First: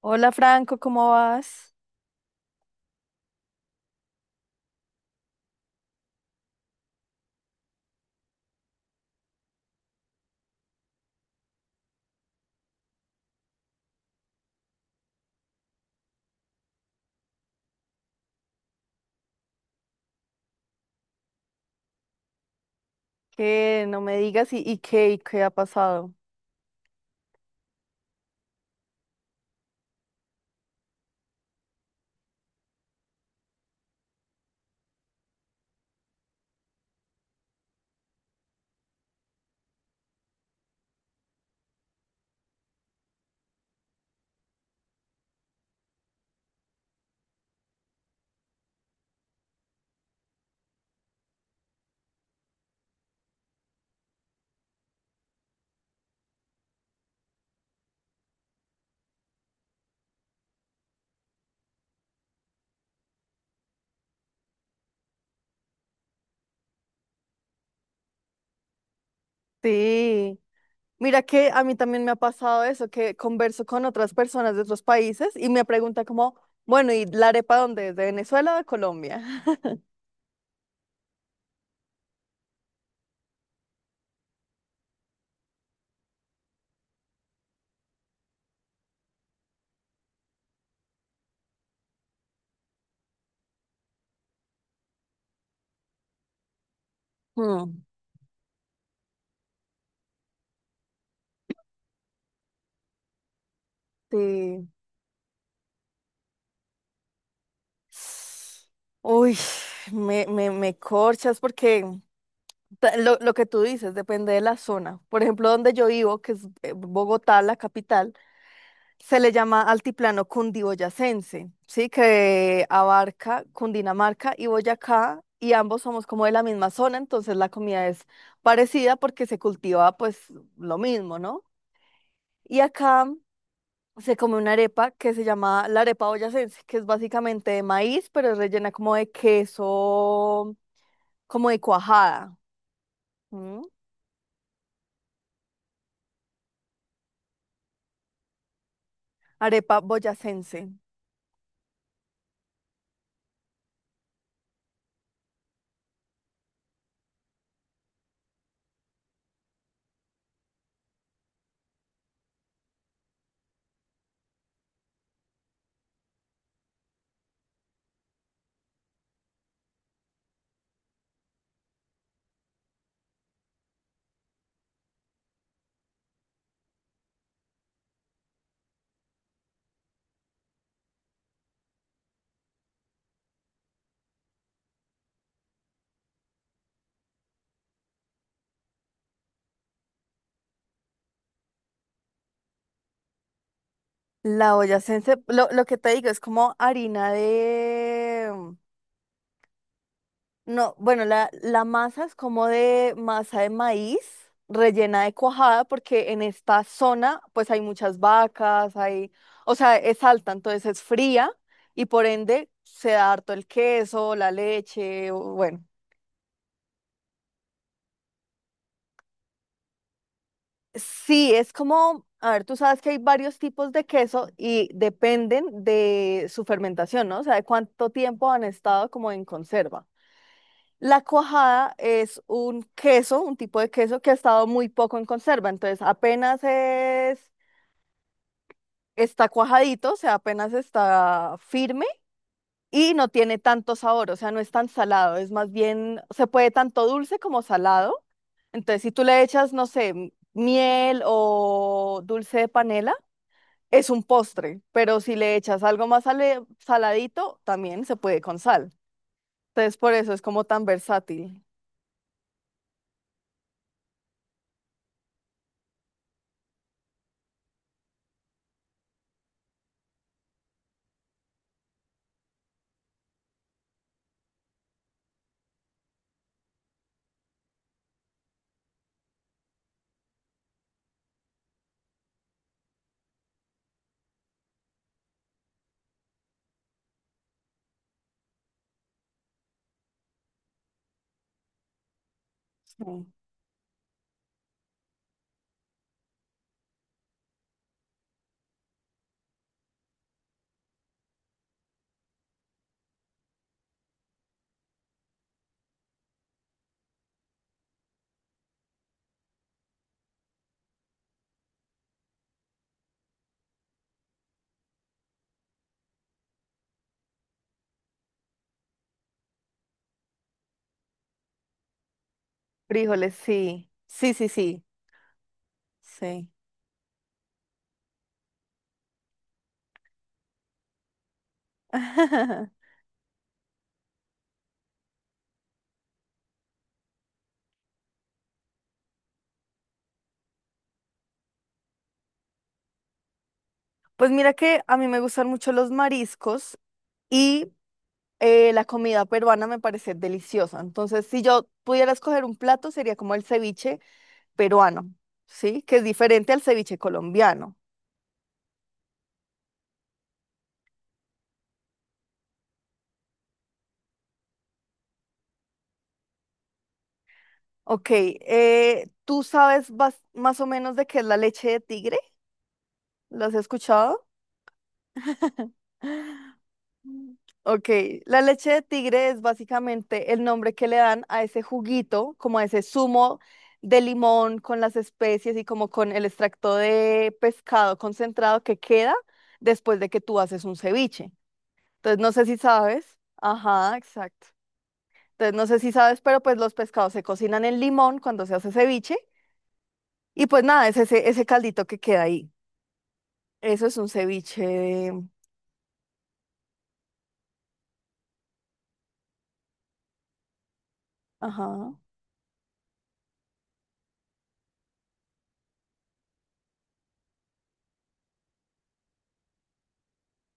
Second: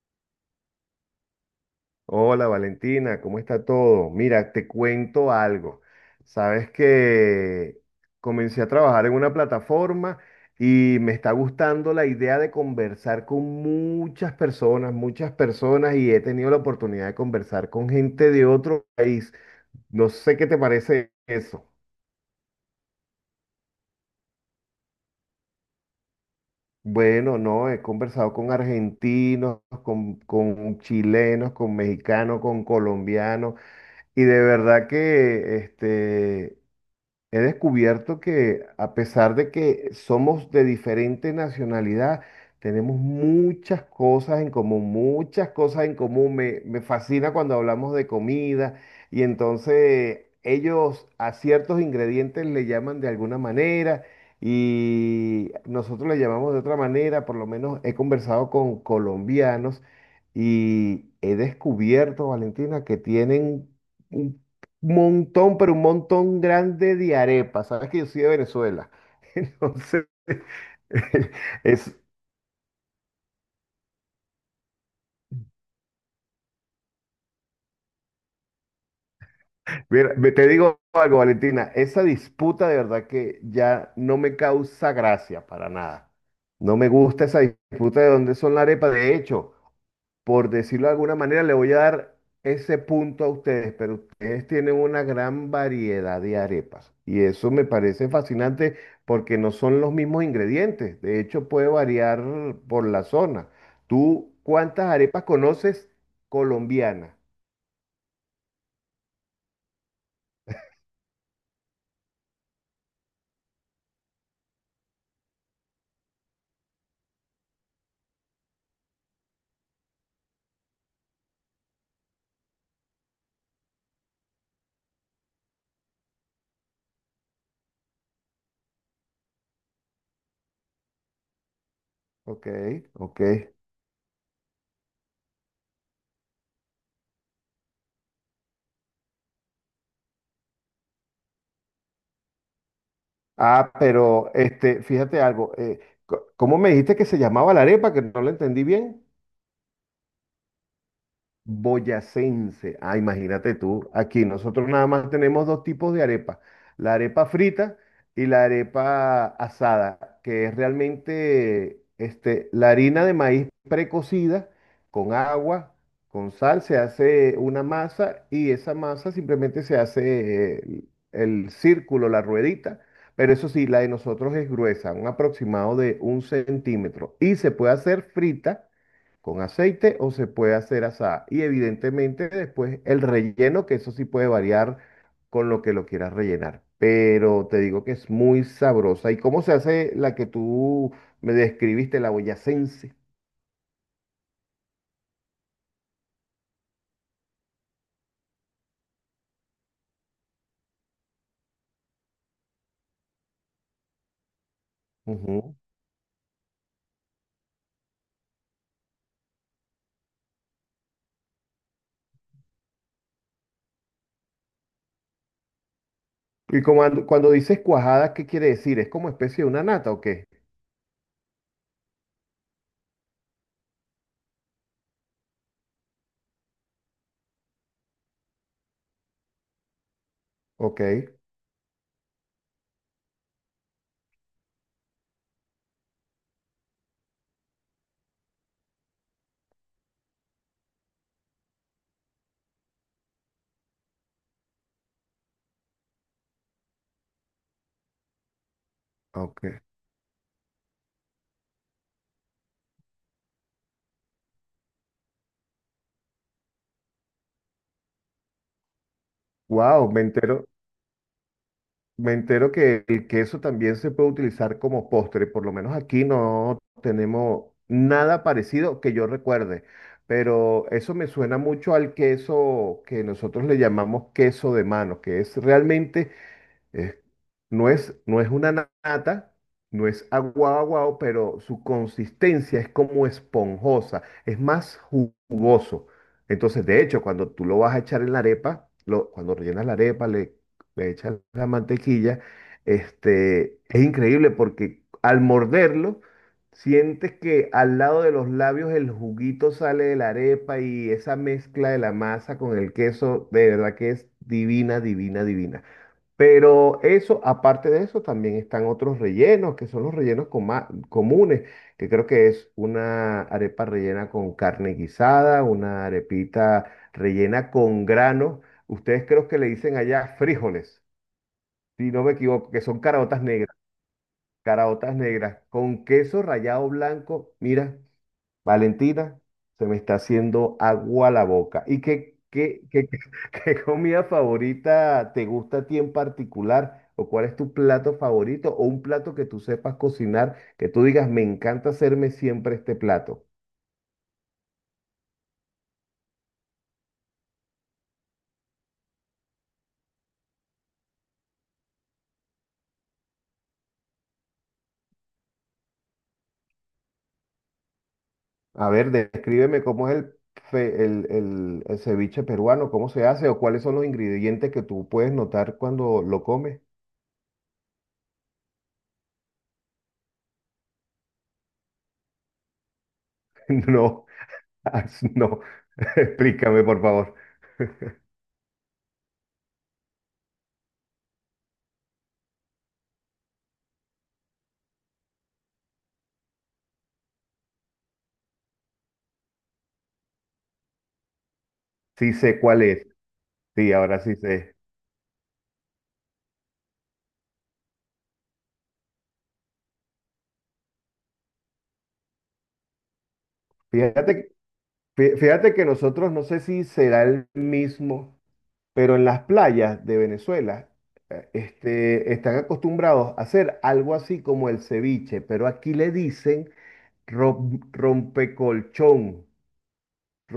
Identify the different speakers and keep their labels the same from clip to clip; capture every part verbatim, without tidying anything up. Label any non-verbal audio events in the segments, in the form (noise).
Speaker 1: Hola Franco, ¿cómo vas?
Speaker 2: Hola Valentina, ¿cómo está todo? Mira, te cuento algo. Sabes que comencé a trabajar en una plataforma y me está gustando la idea de conversar con muchas personas, muchas personas y he tenido la oportunidad de conversar con gente de otro país. No sé qué te parece eso.
Speaker 1: Que no me digas y, y qué y qué ha pasado.
Speaker 2: Bueno, no, he conversado con argentinos, con, con chilenos, con mexicanos, con colombianos. Y de verdad que este, he descubierto que a pesar de que somos de diferente nacionalidad, tenemos muchas cosas en común, muchas cosas en común. Me, me fascina cuando hablamos de comida y entonces ellos a ciertos ingredientes le llaman de alguna manera y nosotros le llamamos de otra manera. Por lo menos he conversado con colombianos y he descubierto, Valentina, que tienen montón, pero un montón grande de arepas. Sabes que yo soy de Venezuela. (laughs) Entonces,
Speaker 1: Sí, mira
Speaker 2: (laughs)
Speaker 1: que a mí
Speaker 2: es,
Speaker 1: también me ha pasado eso, que converso con otras personas de otros países y me pregunta como, bueno, ¿y la arepa dónde es? ¿De Venezuela o de Colombia? (laughs)
Speaker 2: mira, me- te digo algo, Valentina, esa disputa de verdad que ya no me causa gracia para nada. No me gusta esa disputa de dónde son las arepas. De hecho, por decirlo de alguna manera, le voy a dar ese punto a ustedes, pero ustedes tienen una gran variedad de arepas. Y eso me
Speaker 1: Mm,
Speaker 2: parece fascinante porque no son los mismos ingredientes. De hecho, puede variar por la zona. ¿Tú
Speaker 1: sí.
Speaker 2: cuántas arepas conoces colombianas?
Speaker 1: Uy, me, me, me corchas porque ta- lo, lo que tú dices depende de la zona. Por ejemplo, donde yo vivo, que es eh, Bogotá, la capital. Se le llama altiplano cundiboyacense, ¿sí? Que abarca Cundinamarca y Boyacá, y ambos somos como de la misma zona, entonces la comida es parecida porque se cultiva pues lo mismo, ¿no?
Speaker 2: Ok,
Speaker 1: Y acá
Speaker 2: ok.
Speaker 1: se come una arepa que se llama la arepa boyacense, que es básicamente de maíz, pero es rellena como de queso, como de cuajada, ¿m?
Speaker 2: Ah, pero este, fíjate algo. Eh, co- ¿cómo me dijiste que se llamaba la arepa? Que no la entendí bien.
Speaker 1: Arepa boyacense.
Speaker 2: Boyacense. Ah, imagínate tú, aquí nosotros nada más tenemos dos tipos de arepa, la arepa frita y la arepa asada, que es realmente este, la harina de maíz precocida con agua, con sal, se hace una masa y esa masa simplemente se hace eh, el círculo, la ruedita. Pero eso sí, la de nosotros es gruesa, un aproximado de un centímetro. Y se puede hacer frita con aceite o se puede hacer asada. Y evidentemente después el relleno, que eso sí puede variar con lo que lo quieras rellenar. Pero te digo que es muy sabrosa. ¿Y cómo se hace la que tú me describiste, la boyacense?
Speaker 1: La boyacense, lo, lo que te digo, es como harina de... No, bueno, la, la masa es como de masa de maíz rellena de
Speaker 2: Ujú.
Speaker 1: cuajada, porque en esta zona pues hay muchas vacas, hay, o sea, es alta, entonces es fría y por ende se da harto el queso, la leche, o- bueno.
Speaker 2: Y como cuando, cuando dices cuajada, ¿qué quiere decir? ¿Es como especie de una nata o qué?
Speaker 1: Sí, es como, a ver, tú sabes que hay varios tipos de queso y dependen de su fermentación, ¿no? O sea, de cuánto tiempo han estado como en conserva.
Speaker 2: Ok,
Speaker 1: La cuajada es un queso, un tipo de queso que ha estado muy poco en conserva, entonces apenas es, está cuajadito, o sea, apenas está firme y no tiene tanto sabor, o sea, no es tan salado, es más bien, se puede tanto dulce como salado, entonces si tú le echas,
Speaker 2: ok.
Speaker 1: no sé, m- miel o dulce de panela, es un postre, pero si le echas algo más sale- saladito, también se puede con sal, entonces
Speaker 2: Wow,
Speaker 1: por
Speaker 2: me
Speaker 1: eso es como
Speaker 2: entero.
Speaker 1: tan versátil.
Speaker 2: Me entero que el queso también se puede utilizar como postre, por lo menos aquí no tenemos nada parecido que yo recuerde, pero eso me suena mucho al queso que nosotros le llamamos queso de mano, que es realmente es- no es, no es una na- nata, no es aguado aguado, pero su consistencia es como esponjosa, es más ju- jugoso. Entonces, de hecho, cuando tú lo vas a echar en la arepa, lo- cuando rellenas la arepa, le, le echas la mantequilla,
Speaker 1: Sí.
Speaker 2: este, es increíble porque al morderlo, sientes que al lado de los labios el juguito sale de la arepa y esa mezcla de la masa con el queso, de verdad que es divina, divina, divina. Pero eso, aparte de eso, también están otros rellenos, que son los rellenos coma- comunes, que creo que es una arepa rellena con carne guisada, una arepita rellena con granos. Ustedes creo que le dicen allá frijoles, si no me equivoco, que son
Speaker 1: Frijoles,
Speaker 2: caraotas negras,
Speaker 1: sí. Sí, sí, sí.
Speaker 2: caraotas negras, con queso
Speaker 1: Sí.
Speaker 2: rallado blanco. Mira. Valentina, se me está haciendo agua la boca. ¿Y qué, qué,
Speaker 1: (laughs)
Speaker 2: qué, (laughs) qué comida favorita te gusta a ti en particular? ¿O cuál es tu plato favorito? ¿O un plato que tú sepas cocinar, que tú digas, me encanta hacerme siempre este plato?
Speaker 1: Pues mira que a mí me gustan mucho los mariscos y eh, la comida peruana me parece deliciosa. Entonces, si yo pudiera escoger un plato, sería como el ceviche peruano, ¿sí? Que es diferente al ceviche colombiano.
Speaker 2: A ver, descríbeme cómo es el, fe- el, el, el ceviche peruano, cómo se hace o cuáles son los ingredientes que tú puedes notar cuando lo comes.
Speaker 1: Ok, eh, ¿tú sabes bas- más o menos de qué es la leche de tigre? ¿Lo has
Speaker 2: (laughs)
Speaker 1: escuchado?
Speaker 2: No, (laughs)
Speaker 1: (laughs)
Speaker 2: no, (laughs) explícame por favor.
Speaker 1: Ok, la leche de tigre es básicamente el nombre que le dan a ese juguito, como a ese zumo de limón con las especies y como con el extracto de pescado concentrado que queda después de que tú haces un ceviche. Entonces, no
Speaker 2: Sí
Speaker 1: sé si
Speaker 2: sé cuál es.
Speaker 1: sabes.
Speaker 2: Sí,
Speaker 1: Ajá,
Speaker 2: ahora sí
Speaker 1: exacto.
Speaker 2: sé.
Speaker 1: Entonces, no sé si sabes, pero pues los pescados se cocinan en limón cuando se hace ceviche y pues nada, es ese, ese caldito que queda ahí. Eso es un
Speaker 2: Fíjate
Speaker 1: ceviche de...
Speaker 2: Fí- Fíjate que nosotros, no sé si será el mismo, pero en las playas de Venezuela, eh,
Speaker 1: Ajá,
Speaker 2: este, están acostumbrados a hacer algo así como el ceviche, pero aquí le dicen rom- rompecolchón.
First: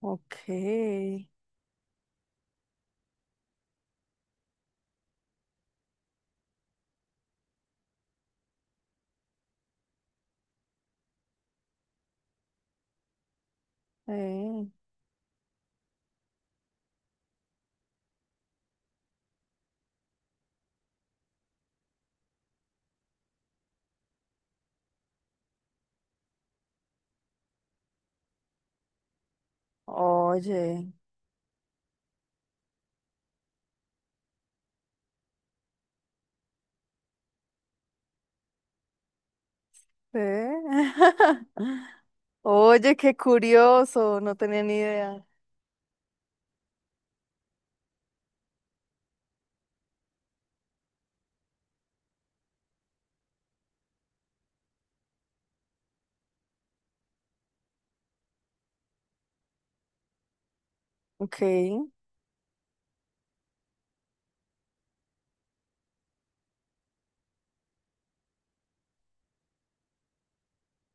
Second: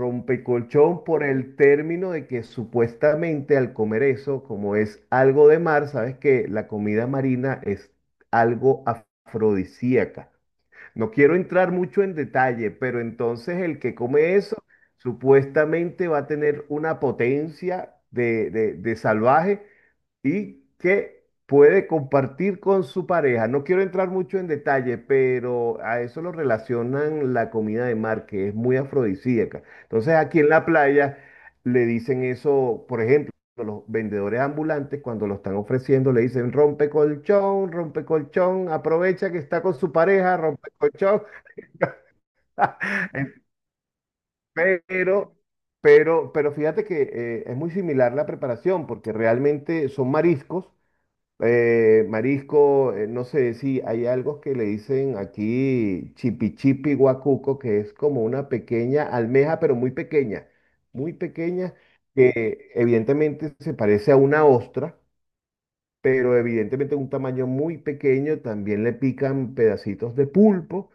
Speaker 1: ok.
Speaker 2: por
Speaker 1: Eh.
Speaker 2: el término de que supuestamente al comer eso, como es algo de mar, sabes que la comida marina es algo afrodisíaca. No quiero entrar mucho en detalle, pero entonces el que come eso supuestamente va a tener una potencia de, de- de salvaje y que puede compartir con su pareja. No quiero entrar mucho en detalle, pero a eso lo relacionan la comida de mar, que es muy afrodisíaca. Entonces aquí en la
Speaker 1: Oye.
Speaker 2: playa le dicen eso, por ejemplo, los vendedores ambulantes cuando lo están ofreciendo le dicen rompe colchón, rompe colchón, aprovecha que está con su pareja,
Speaker 1: ¿Eh?
Speaker 2: rompe colchón.
Speaker 1: (laughs) Oye, qué
Speaker 2: (laughs)
Speaker 1: curioso, no tenía ni idea.
Speaker 2: Pero... Pero, pero fíjate que eh, es muy similar la preparación, porque realmente son mariscos, eh, marisco, eh, no sé si hay algo que le dicen aquí chipi chipi guacuco, que es como una pequeña almeja, pero muy pequeña, muy
Speaker 1: Ok,
Speaker 2: pequeña, que evidentemente se parece a una ostra pero evidentemente un tamaño muy pequeño, también le pican pedacitos de pulpo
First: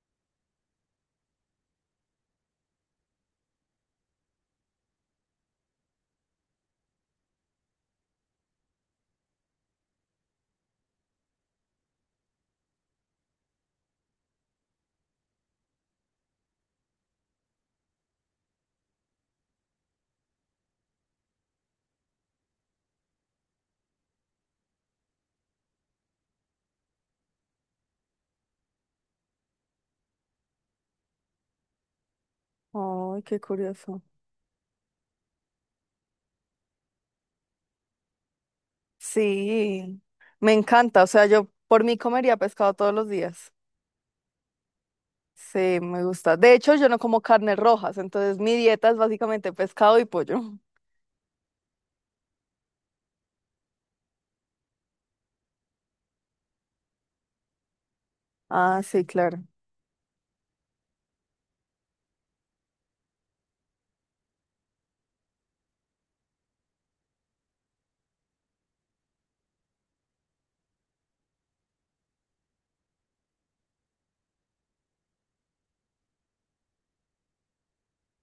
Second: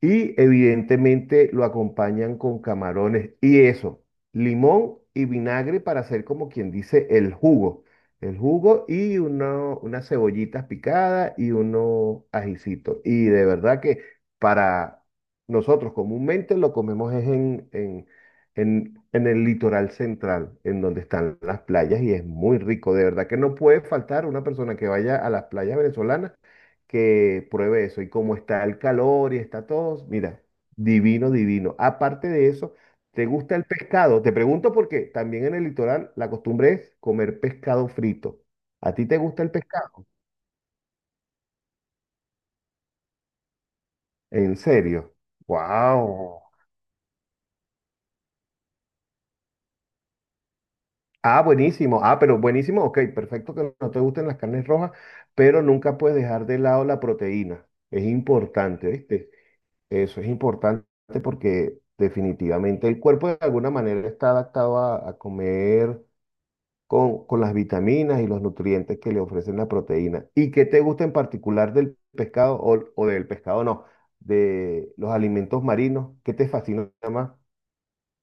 Speaker 2: y evidentemente lo acompañan con camarones y eso, limón y vinagre para hacer como quien dice el jugo, el jugo y uno- unas cebollitas picadas y unos ajicitos. Y de verdad que para nosotros comúnmente lo comemos es en, en en, en el litoral central, en donde están las playas, y es muy rico. De verdad que no puede faltar una persona que vaya a las playas venezolanas que pruebe eso. Y como está el calor y está todo, mira, divino, divino. Aparte de eso,
Speaker 1: ay,
Speaker 2: ¿te
Speaker 1: qué
Speaker 2: gusta el
Speaker 1: curioso.
Speaker 2: pescado? Te pregunto porque también en el litoral la costumbre es comer pescado frito. ¿A ti te gusta el
Speaker 1: Sí,
Speaker 2: pescado?
Speaker 1: me encanta, o sea, yo por mí comería pescado todos los días.
Speaker 2: ¿En serio?
Speaker 1: Sí, me gusta.
Speaker 2: ¡Wow!
Speaker 1: De hecho, yo no como carnes rojas, entonces mi dieta es básicamente pescado y pollo. (laughs)
Speaker 2: Ah, buenísimo. Ah, pero buenísimo. Ok, perfecto que no te gusten las carnes rojas, pero nunca puedes dejar de lado la proteína. Es
Speaker 1: Ah,
Speaker 2: importante,
Speaker 1: sí,
Speaker 2: ¿viste?
Speaker 1: claro.
Speaker 2: Eso es importante porque definitivamente el cuerpo de alguna manera está adaptado a, a comer con, con las vitaminas y los nutrientes que le ofrecen la proteína. ¿Y qué te gusta en particular del pescado o, o del pescado no? De los alimentos marinos, ¿qué te fascina más?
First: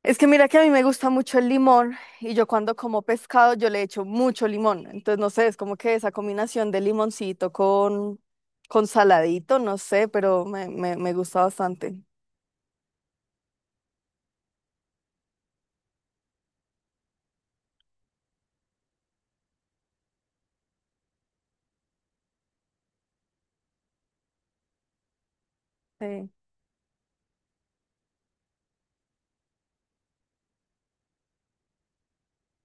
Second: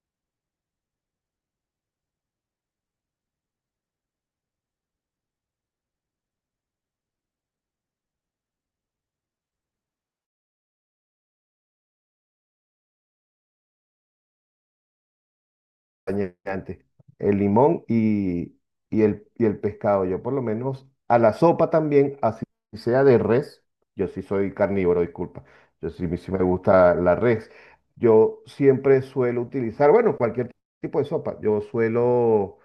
Speaker 1: Es que mira que a mí me gusta mucho el limón y yo cuando como pescado yo le echo mucho limón. Entonces, no sé, es como que esa combinación de limoncito con, con saladito, no sé, pero me, me, me gusta bastante.
Speaker 2: Acompañante, el limón y, y el, y el pescado. Yo por lo menos a la sopa también, así sea de res, yo sí soy carnívoro, disculpa, yo sí, me-
Speaker 1: Sí.
Speaker 2: sí me gusta la res. Yo siempre suelo utilizar, bueno, cualquier tipo de sopa, yo suelo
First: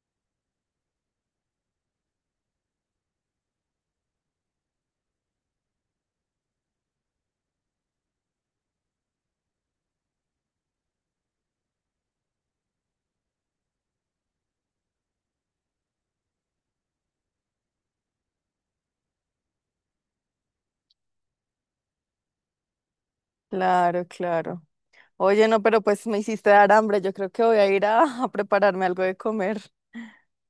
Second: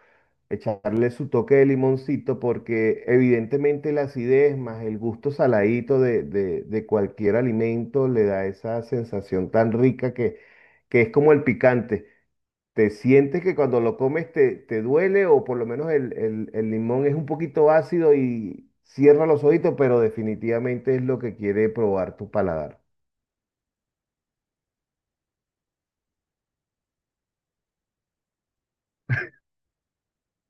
Speaker 2: echarle su toque de limoncito porque evidentemente la acidez más el gusto saladito de, de, de cualquier alimento le da esa sensación tan rica que, que es como el picante. ¿Te sientes que cuando lo comes te, te duele o por lo menos el, el- el limón es un poquito ácido y cierra los ojitos, pero definitivamente es lo que quiere probar tu paladar?
Speaker 1: Claro, claro. Oye, no, pero pues me hiciste dar hambre. Yo creo que voy a ir a, (laughs) a prepararme algo de comer.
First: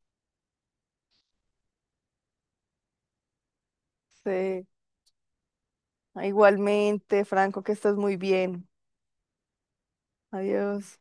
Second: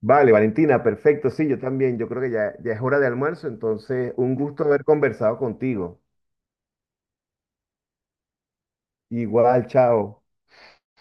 Speaker 2: Vale, Valentina, perfecto. Sí, yo también. Yo creo que ya, ya es hora de almuerzo, entonces un gusto
Speaker 1: Sí.
Speaker 2: haber conversado contigo.
Speaker 1: Igualmente, Franco, que estés muy bien.
Speaker 2: Igual, chao.
Speaker 1: Adiós.